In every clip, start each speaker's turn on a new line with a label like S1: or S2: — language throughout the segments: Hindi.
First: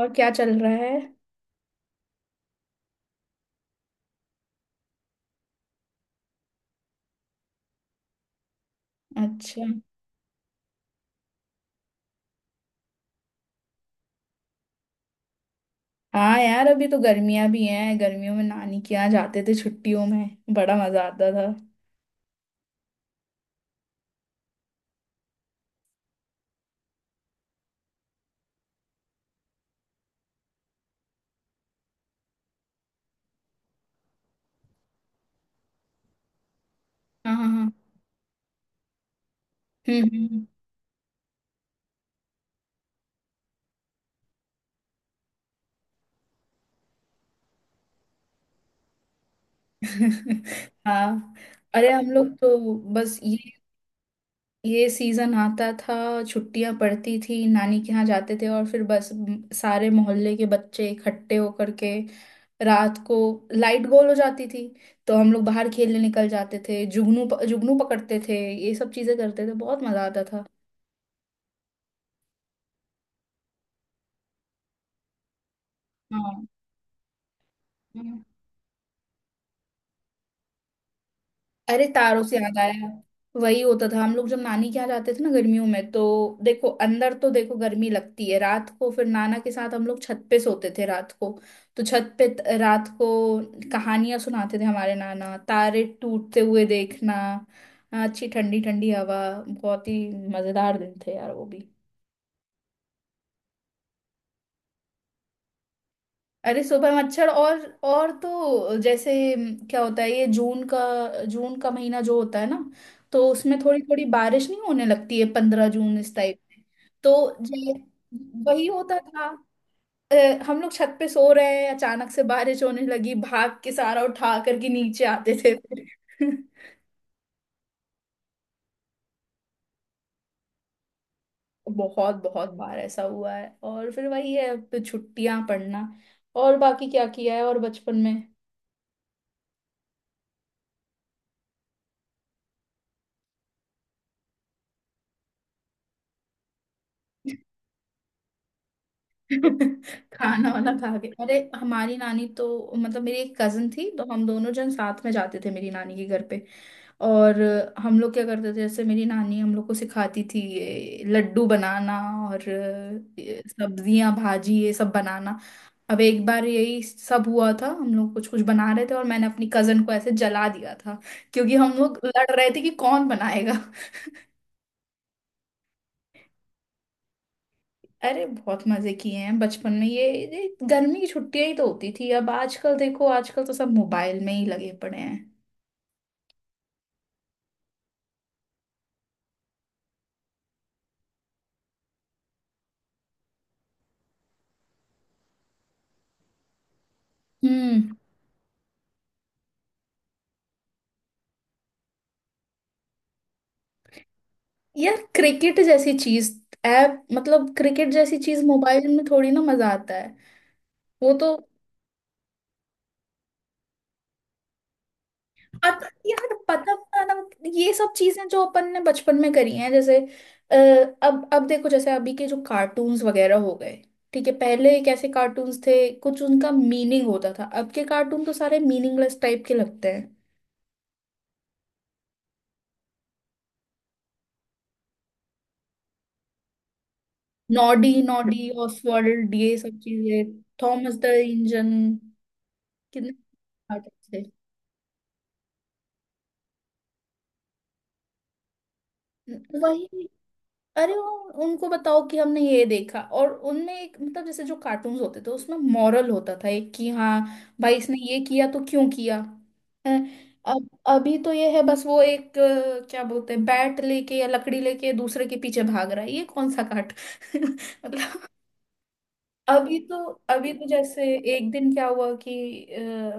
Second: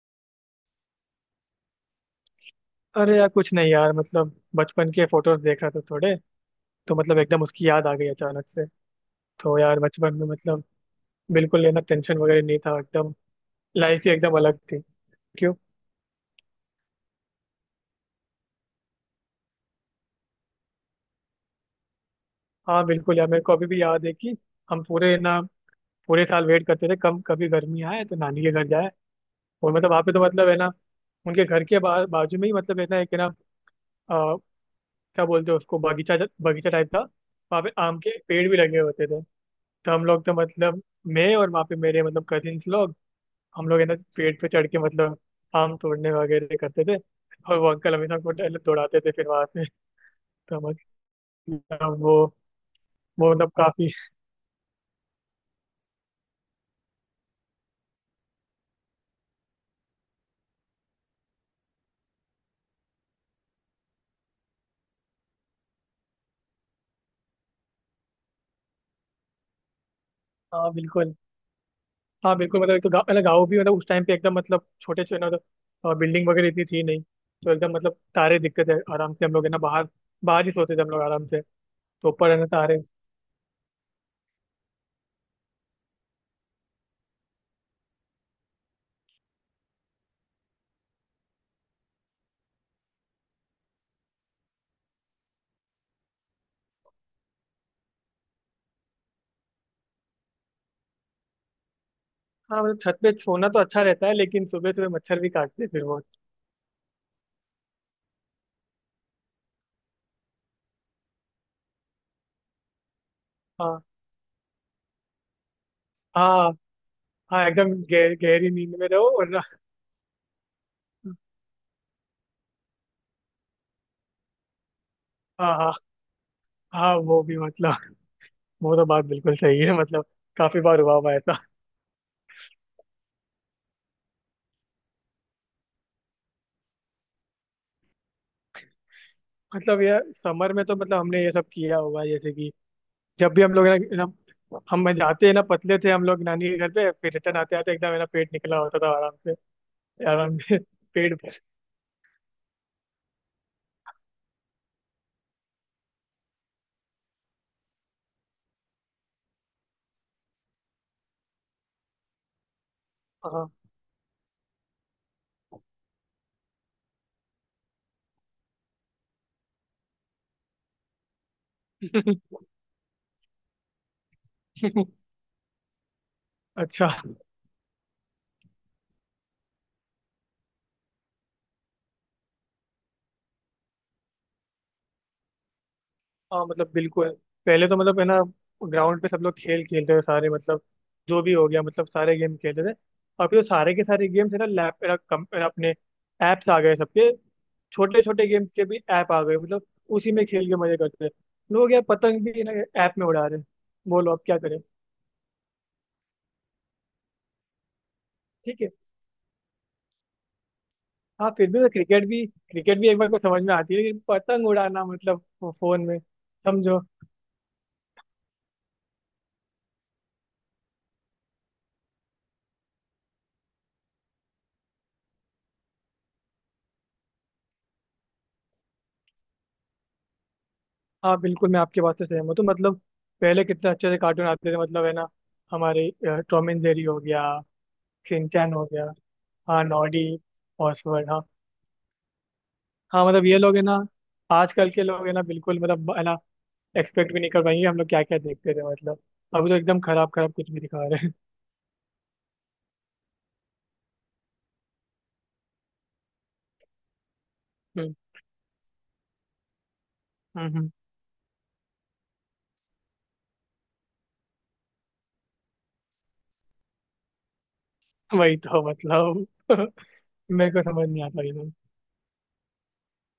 S1: और क्या चल रहा है?
S2: अरे यार कुछ नहीं यार। बचपन के फोटोज देख रहा था थोड़े। तो एकदम उसकी याद आ गई अचानक से। तो
S1: अच्छा।
S2: यार बचपन में बिल्कुल ये ना टेंशन वगैरह नहीं था एकदम। लाइफ ही एकदम अलग थी। क्यों?
S1: हाँ यार, अभी तो गर्मियां भी हैं, गर्मियों में नानी के यहाँ जाते थे, छुट्टियों में बड़ा मजा आता था।
S2: हाँ बिल्कुल यार, मेरे को अभी भी याद है कि हम पूरे ना, पूरे साल वेट करते थे कम कभी गर्मी आए तो नानी के घर जाए। और वहाँ पे तो है ना, उनके घर के बाजू में ही है ना, एक है ना, अ, क्या बोलते हैं उसको, बगीचा। बगीचा टाइप था।
S1: हाँ हाँ
S2: वहाँ पे
S1: हाँ।
S2: आम के पेड़ भी लगे होते थे। तो हम लोग तो
S1: हम्म।
S2: मतलब, मैं और वहाँ पे मेरे कजिन्स लोग, हम लोग है ना पेड़ पे चढ़ के आम तोड़ने वगैरह करते थे। और वो अंकल हमेशा हमको दौड़ाते थे फिर वहां से। तो हम,
S1: हाँ। अरे
S2: अब
S1: हम
S2: वो,
S1: लोग तो बस
S2: वो
S1: ये
S2: मतलब काफी।
S1: ये सीजन आता था। छुट्टियां पड़ती थी, नानी के यहाँ जाते थे और फिर बस सारे मोहल्ले के बच्चे इकट्ठे होकर के रात को लाइट गोल हो जाती थी, तो हम लोग बाहर खेलने निकल जाते थे, जुगनू पकड़ते थे, ये सब चीजें करते थे, बहुत मजा आता था।
S2: हाँ बिल्कुल। हाँ बिल्कुल। एक तो गाँव, गाँव भी उस टाइम पे एकदम छोटे छोटे बिल्डिंग
S1: हाँ।
S2: वगैरह इतनी थी नहीं। तो एकदम
S1: हम्म।
S2: तारे दिखते थे आराम से। हम लोग है ना बाहर, बाहर ही सोते थे हम लोग आराम से।
S1: अरे,
S2: तो
S1: तारों
S2: ऊपर
S1: से
S2: है ना
S1: याद
S2: तारे।
S1: आया। वही होता था, हम लोग जब नानी के यहाँ जाते थे ना गर्मियों में, तो देखो अंदर तो देखो गर्मी लगती है रात को, फिर नाना के साथ हम लोग छत पे सोते थे रात को, तो छत पे रात को कहानियां सुनाते थे हमारे नाना, तारे टूटते हुए देखना, अच्छी ठंडी ठंडी हवा। बहुत ही मजेदार दिन थे यार वो भी।
S2: हाँ छत पे सोना तो अच्छा रहता है लेकिन सुबह सुबह मच्छर भी काटते हैं फिर वो।
S1: अरे सुबह मच्छर, और तो जैसे क्या होता है ये जून का, जून का महीना जो होता है ना, तो उसमें थोड़ी
S2: हाँ
S1: थोड़ी बारिश नहीं होने लगती है 15 जून इस टाइप
S2: हाँ
S1: में, तो
S2: हाँ,
S1: ये
S2: एकदम गहरी
S1: वही
S2: नींद में
S1: होता
S2: रहो
S1: था।
S2: और ना-।
S1: अ, हम लोग छत पे सो रहे हैं, अचानक से बारिश होने लगी, भाग के सारा उठा करके नीचे आते
S2: हाँ
S1: थे
S2: हाँ
S1: फिर।
S2: हाँ। वो भी, वो तो बात बिल्कुल सही है काफी बार हुआ हुआ है ऐसा।
S1: बहुत बहुत बार ऐसा हुआ है, और फिर वही है, फिर छुट्टियां पड़ना। और बाकी क्या किया है और बचपन में?
S2: ये समर में तो हमने ये सब किया होगा जैसे कि जब भी हम लोग है ना ना- हम जाते हैं ना पतले थे हम लोग नानी के घर पे, फिर रिटर्न आते आते एकदम है ना पेट निकला होता था आराम से। आराम
S1: खाना
S2: से
S1: वाना खा के,
S2: पेट
S1: अरे
S2: भर।
S1: हमारी नानी तो मतलब मेरी एक कजन थी, तो हम दोनों जन साथ में जाते थे मेरी नानी के घर पे, और हम लोग क्या करते थे जैसे मेरी नानी हम लोग को सिखाती थी ये लड्डू बनाना और
S2: हाँ।
S1: सब्जियां भाजी ये सब बनाना। अब एक बार यही सब हुआ था, हम लोग कुछ कुछ बना रहे थे और मैंने अपनी कजन को ऐसे जला दिया था क्योंकि हम लोग लड़ रहे थे कि कौन बनाएगा।
S2: अच्छा।
S1: अरे बहुत मजे किए हैं बचपन में, ये गर्मी की छुट्टियां ही तो होती थी, अब आजकल देखो, आजकल तो सब मोबाइल में ही लगे पड़े हैं।
S2: हाँ बिल्कुल। पहले तो है ना ग्राउंड पे सब लोग खेल खेलते थे सारे, जो भी हो गया सारे गेम खेलते थे। अभी तो सारे के सारे गेम्स है ना, लैप है ना, कम है ना, अपने ऐप्स आ गए सबके।
S1: हम्म।
S2: छोटे छोटे गेम्स के भी ऐप आ गए उसी में खेल के मजे करते हैं लोग। यार पतंग भी ना ऐप में उड़ा रहे हैं। बोलो अब क्या करें।
S1: यार क्रिकेट जैसी चीज, ऐप मतलब क्रिकेट जैसी चीज
S2: ठीक है।
S1: मोबाइल में थोड़ी ना मजा आता है। वो
S2: हाँ
S1: तो
S2: फिर भी तो क्रिकेट भी, क्रिकेट भी एक बार को समझ में आती है लेकिन पतंग उड़ाना फोन में
S1: यार पता
S2: समझो।
S1: बताना, ये सब चीजें जो अपन ने बचपन में करी हैं जैसे, अ, अब देखो जैसे अभी के जो कार्टून्स वगैरह हो गए, ठीक है पहले कैसे कार्टून्स थे, कुछ उनका मीनिंग होता था, अब के कार्टून तो सारे मीनिंगलेस टाइप के लगते हैं।
S2: हाँ बिल्कुल, मैं आपकी बात से सहमत हूँ। तो पहले कितने अच्छे से कार्टून आते थे है ना, हमारे टॉम एंड जेरी हो गया,
S1: नॉडी, नॉडी,
S2: शिनचैन हो गया,
S1: ऑसवर्ल्ड, ये
S2: हाँ
S1: सब
S2: नॉडी,
S1: चीजें, थॉमस
S2: ऑसवर्ड,
S1: द
S2: हाँ।
S1: इंजन,
S2: हाँ
S1: कितने
S2: ये लोग है ना,
S1: आर्टिस्ट थे।
S2: आजकल के लोग है ना बिल्कुल है ना एक्सपेक्ट भी नहीं कर पाएंगे हम लोग क्या क्या देखते थे मतलब। अभी तो एकदम
S1: वही।
S2: खराब खराब कुछ भी दिखा
S1: अरे
S2: रहे
S1: वो,
S2: हैं।
S1: उनको बताओ कि हमने ये देखा, और उनमें एक मतलब जैसे जो कार्टून्स होते थे उसमें मॉरल होता था एक, कि हाँ भाई
S2: हम्म।
S1: इसने ये किया तो क्यों किया है।
S2: हम्म,
S1: अब
S2: हम्म,
S1: अभी तो ये है बस वो एक क्या बोलते हैं, बैट लेके या लकड़ी लेके दूसरे के पीछे भाग रहा है ये कौन सा काट। मतलब
S2: वही तो मतलब।
S1: अभी तो
S2: मेरे को समझ नहीं
S1: जैसे
S2: आता ये
S1: एक
S2: लोग।
S1: दिन क्या हुआ कि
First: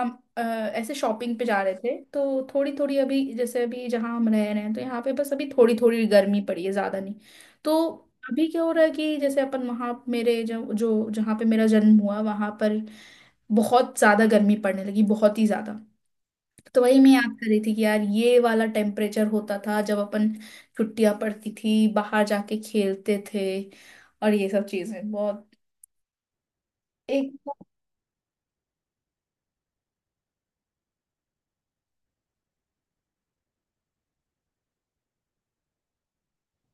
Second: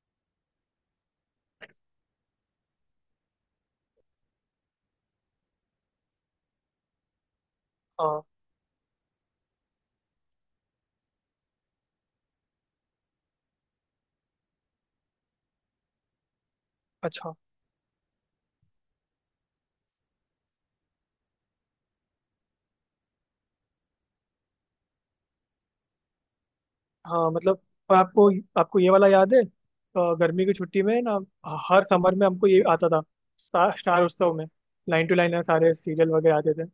S1: हम ऐसे शॉपिंग पे जा रहे थे, तो थोड़ी थोड़ी अभी जैसे अभी जहाँ हम रह रहे हैं तो यहाँ पे बस अभी थोड़ी थोड़ी गर्मी पड़ी है, ज़्यादा नहीं, तो
S2: हाँ।
S1: अभी क्या हो रहा है कि जैसे अपन वहाँ मेरे जो जो जहाँ पे मेरा जन्म हुआ वहाँ पर बहुत ज़्यादा गर्मी पड़ने लगी, बहुत ही ज़्यादा। तो वही मैं याद
S2: अच्छा।
S1: कर रही थी कि यार ये वाला टेम्परेचर होता था जब अपन छुट्टियाँ पड़ती थी बाहर जाके खेलते थे और ये सब चीज़ें बहुत,
S2: हाँ
S1: एक।
S2: मतलब। और आपको, आपको ये वाला याद है गर्मी की छुट्टी में ना, हर समर में हमको ये आता था, स्टार उत्सव में, लाइन टू लाइन सारे सीरियल वगैरह आते थे।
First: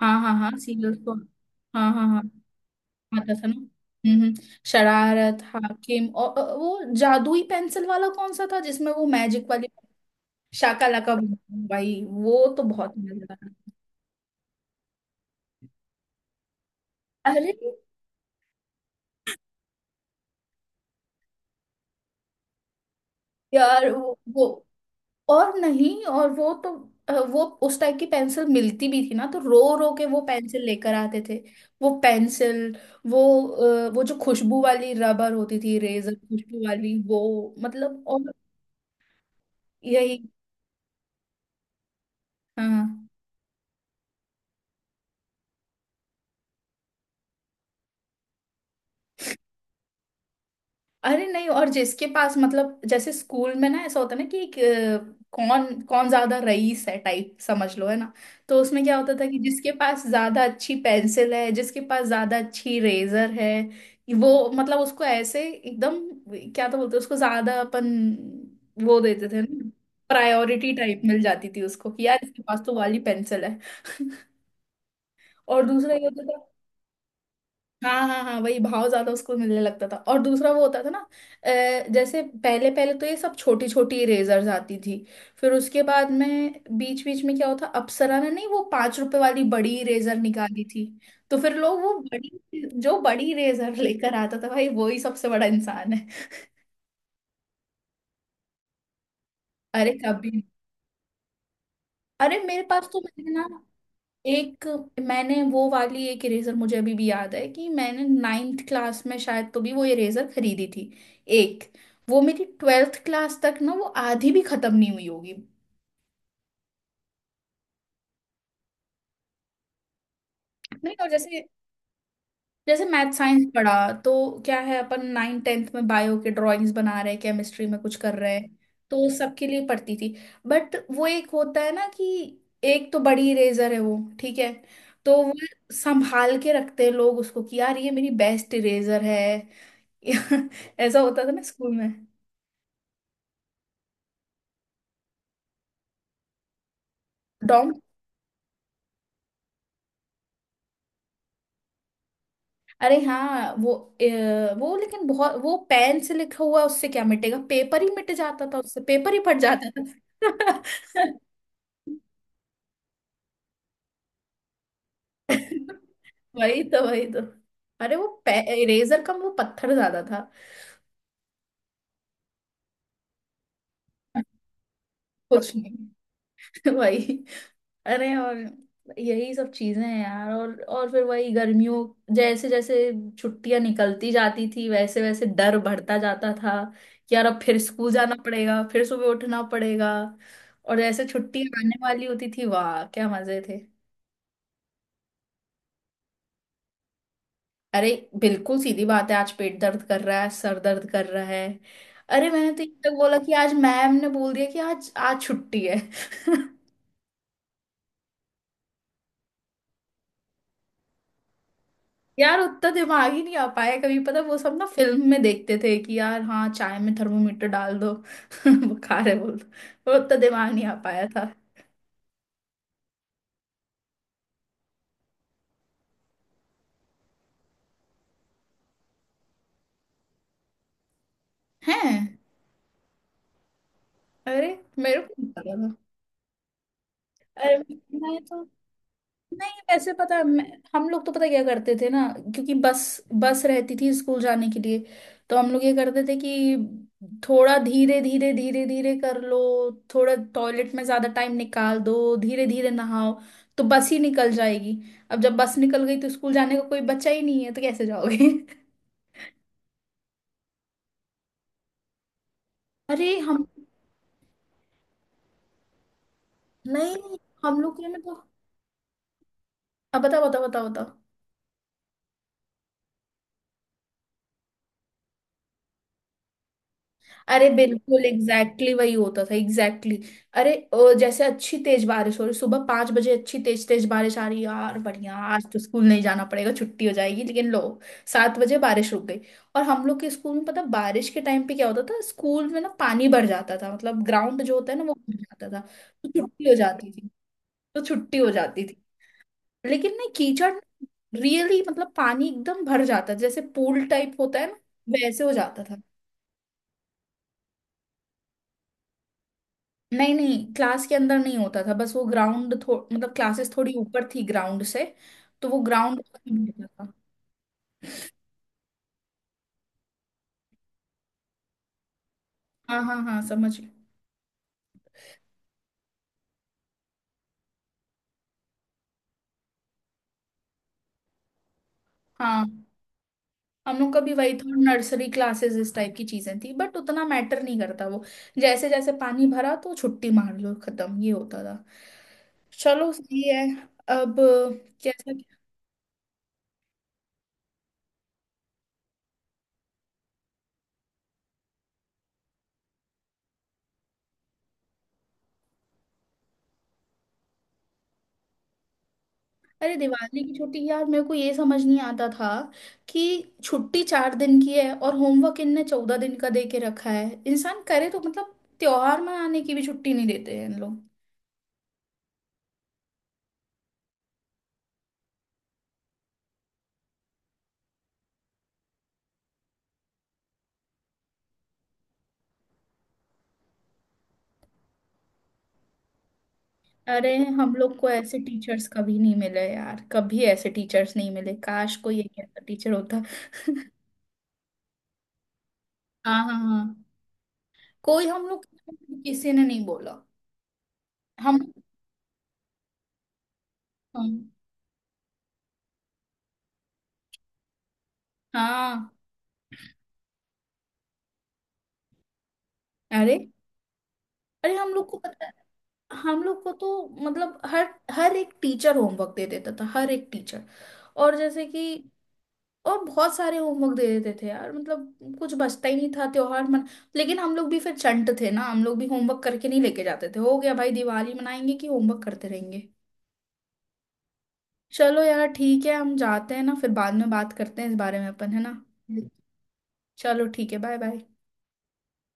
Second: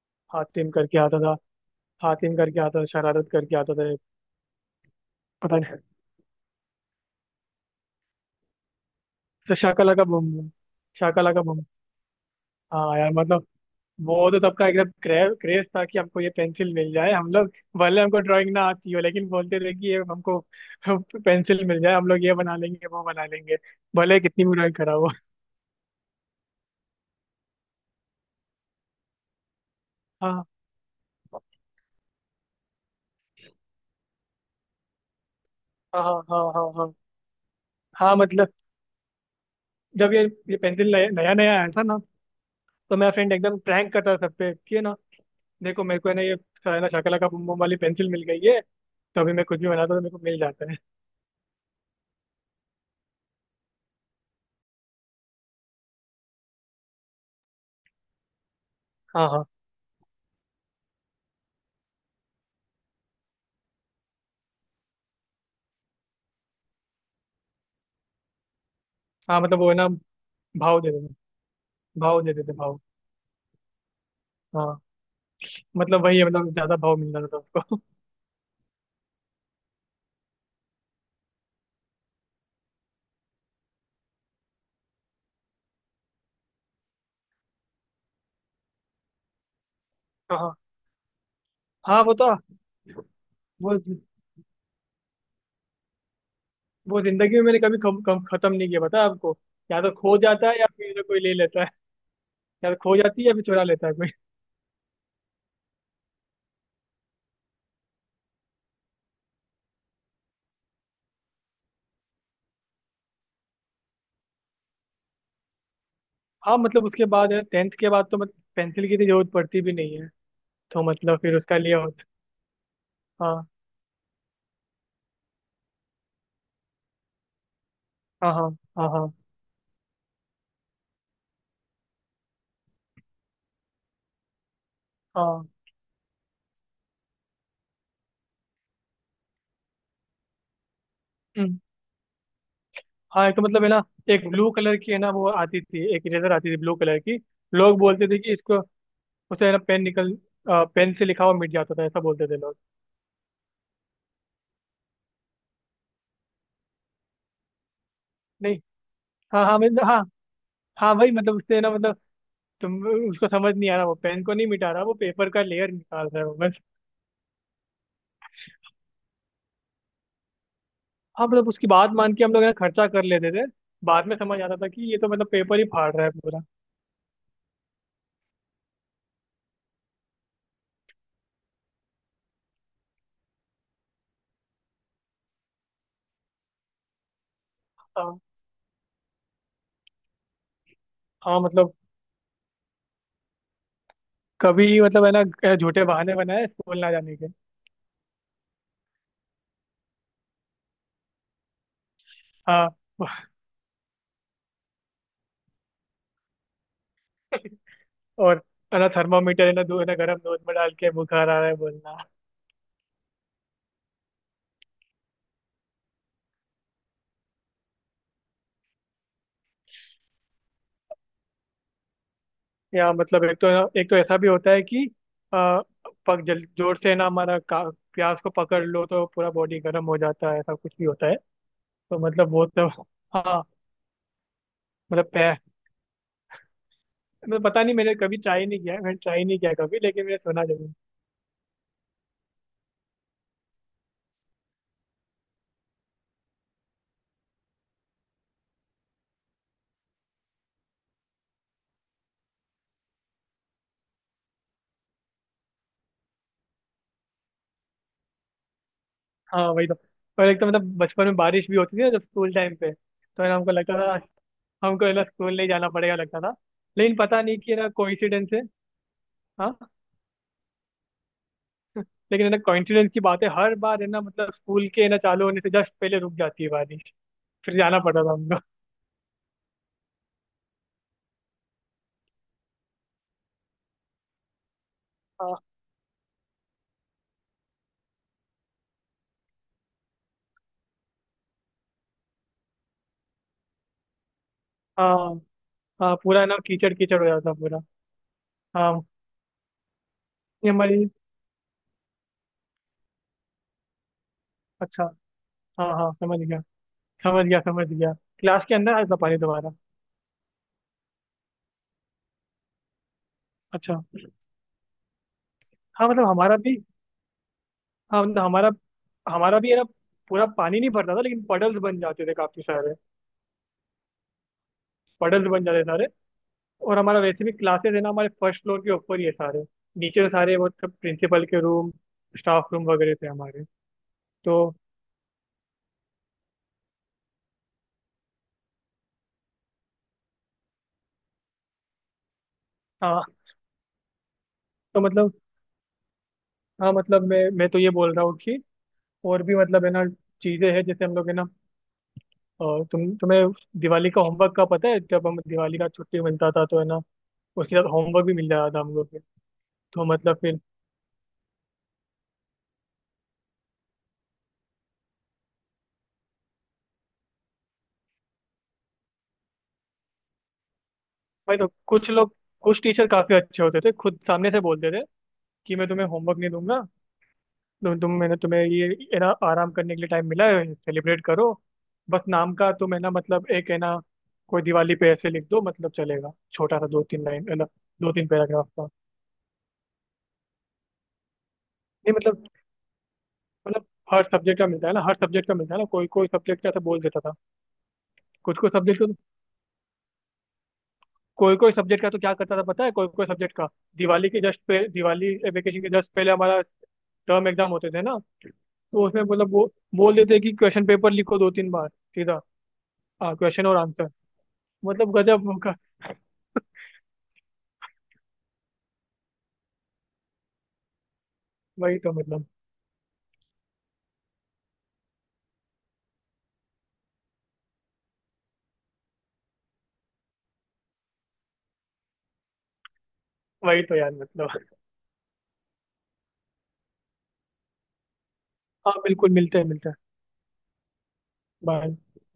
S1: हाँ हाँ हाँ,
S2: हातिम
S1: सीरियल्स
S2: करके
S1: को।
S2: आता था,
S1: हाँ हाँ हाँ।
S2: हातिम करके आता था, शरारत
S1: आता था ना।
S2: करके आता था।
S1: हम्म। शरारत,
S2: पता नहीं।
S1: हाकिम और वो जादुई पेंसिल वाला कौन सा था जिसमें वो मैजिक
S2: तो
S1: वाली।
S2: शाकाला का बम बम,
S1: शाका लाका बूम
S2: शाकाला का बम।
S1: बूम, भाई वो तो बहुत
S2: हाँ यार
S1: मजेदार था।
S2: वो तो तब का एकदम क्रेज क्रेज था कि हमको ये पेंसिल मिल जाए। हम लोग
S1: अरे
S2: भले हमको ड्राइंग ना आती हो लेकिन बोलते थे कि ये हमको पेंसिल मिल जाए हम लोग ये बना लेंगे वो बना लेंगे
S1: यार वो,
S2: भले कितनी भी
S1: वो
S2: ड्राइंग खराब हो।
S1: और नहीं और वो तो वो उस टाइप की पेंसिल मिलती भी थी ना, तो रो रो के वो
S2: हाँ
S1: पेंसिल लेकर आते थे, वो पेंसिल, वो वो जो खुशबू वाली रबर होती थी
S2: हाँ
S1: रेजर
S2: हाँ हाँ
S1: खुशबू
S2: हाँ हाँ।
S1: वाली वो मतलब,
S2: हाँ
S1: और
S2: मतलब, जब
S1: यही।
S2: ये पेंसिल नया नया आया था ना तो
S1: हाँ।
S2: मेरा फ्रेंड एकदम प्रैंक करता था सब पे कि है ना, देखो मेरे को है ना ये, है ना शकला का बम बम वाली पेंसिल मिल गई है, तो अभी मैं कुछ भी बनाता हूँ तो मेरे को मिल जाता है।
S1: अरे नहीं, और जिसके पास मतलब जैसे स्कूल में ना ऐसा होता है ना कि कौन कौन ज्यादा रईस है टाइप समझ लो है ना, तो उसमें क्या होता था
S2: हाँ
S1: कि
S2: हाँ
S1: जिसके पास ज्यादा अच्छी पेंसिल है जिसके पास ज्यादा अच्छी रेजर है, वो मतलब उसको ऐसे एकदम क्या तो बोलते हैं, उसको ज्यादा अपन वो देते
S2: हाँ
S1: थे
S2: वो
S1: ना,
S2: है ना
S1: प्रायोरिटी
S2: भाव दे
S1: टाइप
S2: देते थे,
S1: मिल जाती थी उसको कि यार
S2: भाव दे
S1: इसके
S2: देते थे,
S1: पास तो
S2: भाव।
S1: वाली पेंसिल है।
S2: हाँ
S1: और दूसरा ये
S2: वही
S1: होता
S2: है
S1: था,
S2: ज्यादा भाव मिल जाता था उसको।
S1: हाँ हाँ हाँ, वही भाव ज्यादा उसको मिलने लगता था और दूसरा वो होता था ना, जैसे पहले पहले तो ये सब छोटी छोटी इरेजर्स आती थी, फिर उसके बाद में बीच बीच में क्या होता, अप्सरा ने नहीं वो 5 रुपए वाली बड़ी इरेजर
S2: हाँ। हाँ
S1: निकाली थी, तो फिर लोग वो
S2: हाँ, वो तो।
S1: बड़ी, जो बड़ी इरेजर
S2: वो
S1: लेकर आता था भाई वो ही सबसे बड़ा इंसान है।
S2: वो जिंदगी में मैंने कभी कम खत्म नहीं किया पता है आपको, या तो
S1: अरे
S2: खो
S1: कभी,
S2: जाता है या फिर कोई ले लेता है।
S1: अरे मेरे
S2: या तो
S1: पास
S2: खो
S1: तो
S2: जाती है
S1: मैंने
S2: या फिर
S1: ना
S2: चुरा लेता है कोई।
S1: एक, मैंने वो वाली एक इरेजर मुझे अभी भी याद है कि मैंने 9th क्लास में शायद तो भी वो इरेजर खरीदी थी, एक, वो मेरी 12th क्लास तक ना वो आधी भी खत्म नहीं हुई होगी।
S2: हाँ उसके बाद है टेंथ के बाद तो पेंसिल की इतनी जरूरत पड़ती भी नहीं है, तो
S1: नहीं, और
S2: फिर
S1: जैसे
S2: उसका लिया होता।
S1: जैसे मैथ साइंस
S2: हाँ
S1: पढ़ा तो क्या है, अपन नाइन टेंथ में बायो के ड्राइंग्स बना रहे हैं, केमिस्ट्री में कुछ कर
S2: हाँ
S1: रहे
S2: हाँ
S1: हैं,
S2: हाँ हाँ
S1: तो सबके लिए पढ़ती थी, बट वो एक होता है ना कि एक तो बड़ी इरेजर है वो, ठीक है तो वो
S2: हाँ।
S1: संभाल के रखते हैं लोग उसको कि यार ये मेरी बेस्ट इरेजर है। ऐसा होता था ना
S2: हम्म।
S1: स्कूल में।
S2: हाँ एक तो है ना, एक ब्लू कलर की है ना वो आती थी, एक इरेजर आती थी ब्लू कलर की।
S1: डॉम।
S2: लोग बोलते थे कि इसको, उसे है ना पेन निकल, पेन से लिखा हुआ मिट जाता था, ऐसा बोलते थे लोग।
S1: अरे हाँ वो, वो लेकिन बहुत, वो पेन से लिखा हुआ उससे क्या मिटेगा, पेपर ही मिट जाता था
S2: नहीं,
S1: उससे, पेपर ही फट
S2: हाँ हाँ
S1: जाता
S2: हाँ। हाँ
S1: था।
S2: भाई उससे है ना तुम, उसको समझ नहीं आ रहा, वो पेन को नहीं मिटा रहा, वो पेपर का लेयर निकाल रहा है वो बस।
S1: वही तो, वही तो। अरे वो इरेजर का वो पत्थर ज्यादा था
S2: हाँ उसकी बात मान के हम लोग है ना खर्चा कर लेते थे, बाद में समझ आता था कि ये तो
S1: कुछ
S2: पेपर ही फाड़ रहा
S1: नहीं।
S2: है पूरा।
S1: वही। अरे और यही सब चीजें हैं यार, और फिर वही गर्मियों जैसे जैसे छुट्टियां निकलती जाती थी वैसे वैसे डर बढ़ता जाता था कि यार अब फिर स्कूल जाना
S2: हाँ।
S1: पड़ेगा, फिर सुबह उठना पड़ेगा। और जैसे
S2: हाँ,
S1: छुट्टियां आने वाली होती थी, वाह क्या मजे थे।
S2: कभी है ना, झूठे बहाने बनाए स्कूल ना जाने के।
S1: अरे बिल्कुल सीधी बात है, आज पेट दर्द कर रहा है, सर दर्द कर रहा है। अरे मैंने तो ये
S2: हाँ।
S1: तक बोला कि आज मैम ने बोल दिया कि आज आज छुट्टी है।
S2: और है ना थर्मामीटर है ना दूध है ना गर्म दूध में डाल के बुखार आ रहा है बोलना।
S1: यार उतना दिमाग ही नहीं आ पाया कभी, पता वो सब ना फिल्म में देखते थे कि यार हाँ चाय में थर्मोमीटर डाल दो बुखार है बोल दो। वो उतना दिमाग नहीं आ पाया था।
S2: या एक तो है ना, एक तो ऐसा भी होता है कि आ, पक जल जोर से ना हमारा प्यास को पकड़ लो तो पूरा बॉडी गर्म हो जाता है, ऐसा कुछ भी होता है। तो
S1: हैं?
S2: वो तो। हाँ
S1: अरे मेरे को
S2: पै
S1: नहीं पता।
S2: मैं
S1: अरे,
S2: पता नहीं, मैंने कभी
S1: मैं तो
S2: ट्राई नहीं किया है, मैंने ट्राई नहीं
S1: नहीं
S2: किया कभी,
S1: वैसे
S2: लेकिन
S1: पता
S2: मैंने
S1: है,
S2: सुना जरूर।
S1: हम लोग तो पता क्या करते थे ना, क्योंकि बस बस रहती थी स्कूल जाने के लिए, तो हम लोग ये करते थे कि थोड़ा धीरे धीरे धीरे धीरे कर लो, थोड़ा टॉयलेट में ज्यादा टाइम निकाल दो, धीरे धीरे नहाओ, तो बस ही निकल जाएगी, अब जब बस निकल गई तो स्कूल जाने का कोई बच्चा ही नहीं है तो कैसे जाओगे।
S2: हाँ वही तो। और एक तो बचपन में बारिश भी होती थी ना, जब स्कूल टाइम पे
S1: अरे
S2: तो है ना
S1: हम
S2: हमको लगता था, हमको है ना स्कूल नहीं जाना पड़ेगा लगता था,
S1: नहीं
S2: लेकिन
S1: नहीं,
S2: पता नहीं कि है
S1: हम
S2: ना
S1: लोग के में तो
S2: कोइंसिडेंस है। हाँ।
S1: अब बताओ बताओ बताओ बताओ।
S2: लेकिन है ना कोइंसिडेंस की बात है हर बार है ना स्कूल के है ना चालू होने से जस्ट पहले रुक जाती है बारिश।
S1: अरे
S2: फिर जाना पड़ता
S1: बिल्कुल
S2: था हमको।
S1: एग्जैक्टली वही होता था, एग्जैक्टली exactly. अरे जैसे अच्छी तेज बारिश हो रही सुबह 5 बजे, अच्छी तेज तेज बारिश आ रही, यार बढ़िया
S2: हाँ।
S1: आज तो स्कूल नहीं जाना पड़ेगा, छुट्टी हो जाएगी, लेकिन लो, 7 बजे बारिश रुक गई। और हम लोग के स्कूल में पता बारिश के टाइम पे क्या होता था, स्कूल में ना पानी भर जाता था, मतलब ग्राउंड जो होता है ना वो
S2: हाँ
S1: भर जाता था,
S2: हाँ,
S1: तो
S2: पूरा है ना
S1: छुट्टी हो
S2: कीचड़
S1: जाती
S2: कीचड़ हो
S1: थी,
S2: जाता पूरा।
S1: तो छुट्टी हो जाती
S2: हाँ।
S1: थी, लेकिन ना
S2: ये
S1: कीचड़
S2: हमारी।
S1: रियली मतलब पानी एकदम भर जाता जैसे पूल टाइप होता है ना,
S2: अच्छा।
S1: वैसे हो जाता
S2: हाँ
S1: था।
S2: हाँ समझ गया, समझ गया, समझ गया। क्लास के अंदर आता पानी दोबारा।
S1: नहीं नहीं क्लास के अंदर नहीं होता था, बस वो ग्राउंड मतलब क्लासेस थोड़ी
S2: अच्छा।
S1: ऊपर थी ग्राउंड से, तो वो
S2: हाँ
S1: ग्राउंड
S2: हमारा भी,
S1: होता था।
S2: हाँ हमारा, हमारा भी है ना पूरा पानी नहीं भरता था लेकिन पडल्स बन जाते थे काफी सारे।
S1: हाँ हाँ हाँ समझ गई।
S2: पडल्स बन जाते सारे। और हमारा वैसे भी क्लासेस है ना हमारे फर्स्ट फ्लोर के ऊपर ही है सारे। नीचे तो सारे प्रिंसिपल के रूम,
S1: हाँ
S2: स्टाफ रूम वगैरह थे हमारे।
S1: हम लोग का भी वही
S2: तो
S1: था, नर्सरी क्लासेस इस टाइप की चीजें थी बट उतना मैटर नहीं करता वो, जैसे जैसे पानी भरा तो छुट्टी मार लो, खत्म, ये होता था। चलो
S2: हाँ।
S1: सही है। अब
S2: तो
S1: कैसा?
S2: हाँ मैं तो ये बोल रहा हूँ कि और भी है ना चीज़ें हैं जैसे हम लोग है ना, तुम्हें दिवाली का होमवर्क का पता है? जब हम दिवाली का छुट्टी मिलता था तो है ना उसके साथ होमवर्क भी मिल जाता था हम लोग को।
S1: अरे
S2: तो
S1: दिवाली की
S2: फिर,
S1: छुट्टी यार मेरे को ये समझ नहीं आता था कि छुट्टी 4 दिन की है और होमवर्क इनने 14 दिन का दे के रखा है, इंसान करे तो, मतलब त्योहार मनाने की भी छुट्टी नहीं देते हैं इन लोग।
S2: भाई तो कुछ लोग, कुछ टीचर काफी अच्छे होते थे, खुद सामने से बोलते थे कि मैं तुम्हें होमवर्क नहीं दूंगा, तुम मैंने तुम्हें ये, है ना आराम करने के लिए टाइम मिला है सेलिब्रेट करो। बस नाम का तुम है ना एक है ना, कोई दिवाली पे ऐसे लिख दो चलेगा, छोटा सा दो तीन
S1: अरे
S2: लाइन है ना,
S1: हम लोग को
S2: दो तीन
S1: ऐसे
S2: पैराग्राफ
S1: टीचर्स
S2: का।
S1: कभी नहीं मिले यार, कभी ऐसे टीचर्स नहीं मिले, काश
S2: नहीं
S1: कोई एक
S2: मतलब,
S1: ऐसा टीचर होता।
S2: मतलब, हर सब्जेक्ट का मिलता है ना, हर सब्जेक्ट का मिलता है ना, कोई कोई
S1: हाँ हाँ
S2: सब्जेक्ट का तो बोल
S1: हाँ।
S2: देता था।
S1: कोई हम
S2: कुछ
S1: लोग,
S2: कुछ सब्जेक्ट को,
S1: किसी ने नहीं बोला।
S2: कोई
S1: हम
S2: कोई सब्जेक्ट का तो क्या करता था पता है? कोई कोई सब्जेक्ट का,
S1: हाँ
S2: दिवाली वेकेशन के जस्ट पहले हमारा टर्म एग्जाम होते थे ना, तो
S1: हाँ।
S2: उसमें वो बोल देते कि क्वेश्चन पेपर लिखो दो तीन बार सीधा,
S1: अरे।
S2: क्वेश्चन और आंसर।
S1: अरे हम लोग को
S2: गजब।
S1: पता है, हम लोग को तो मतलब हर हर एक टीचर होमवर्क दे देता था हर एक टीचर। और जैसे कि
S2: वही तो मतलब।
S1: और बहुत सारे होमवर्क दे देते थे यार, मतलब कुछ बचता ही नहीं था त्योहार मन। लेकिन हम लोग भी फिर चंट थे ना, हम लोग भी होमवर्क करके नहीं लेके जाते थे, हो गया भाई दिवाली मनाएंगे कि होमवर्क करते रहेंगे।
S2: वही तो यार मतलब।
S1: चलो यार ठीक है, हम जाते हैं ना, फिर बाद में बात करते हैं इस बारे में अपन, है ना?
S2: हाँ बिल्कुल, मिलते हैं मिलते हैं।
S1: चलो ठीक है बाय बाय।
S2: बाय।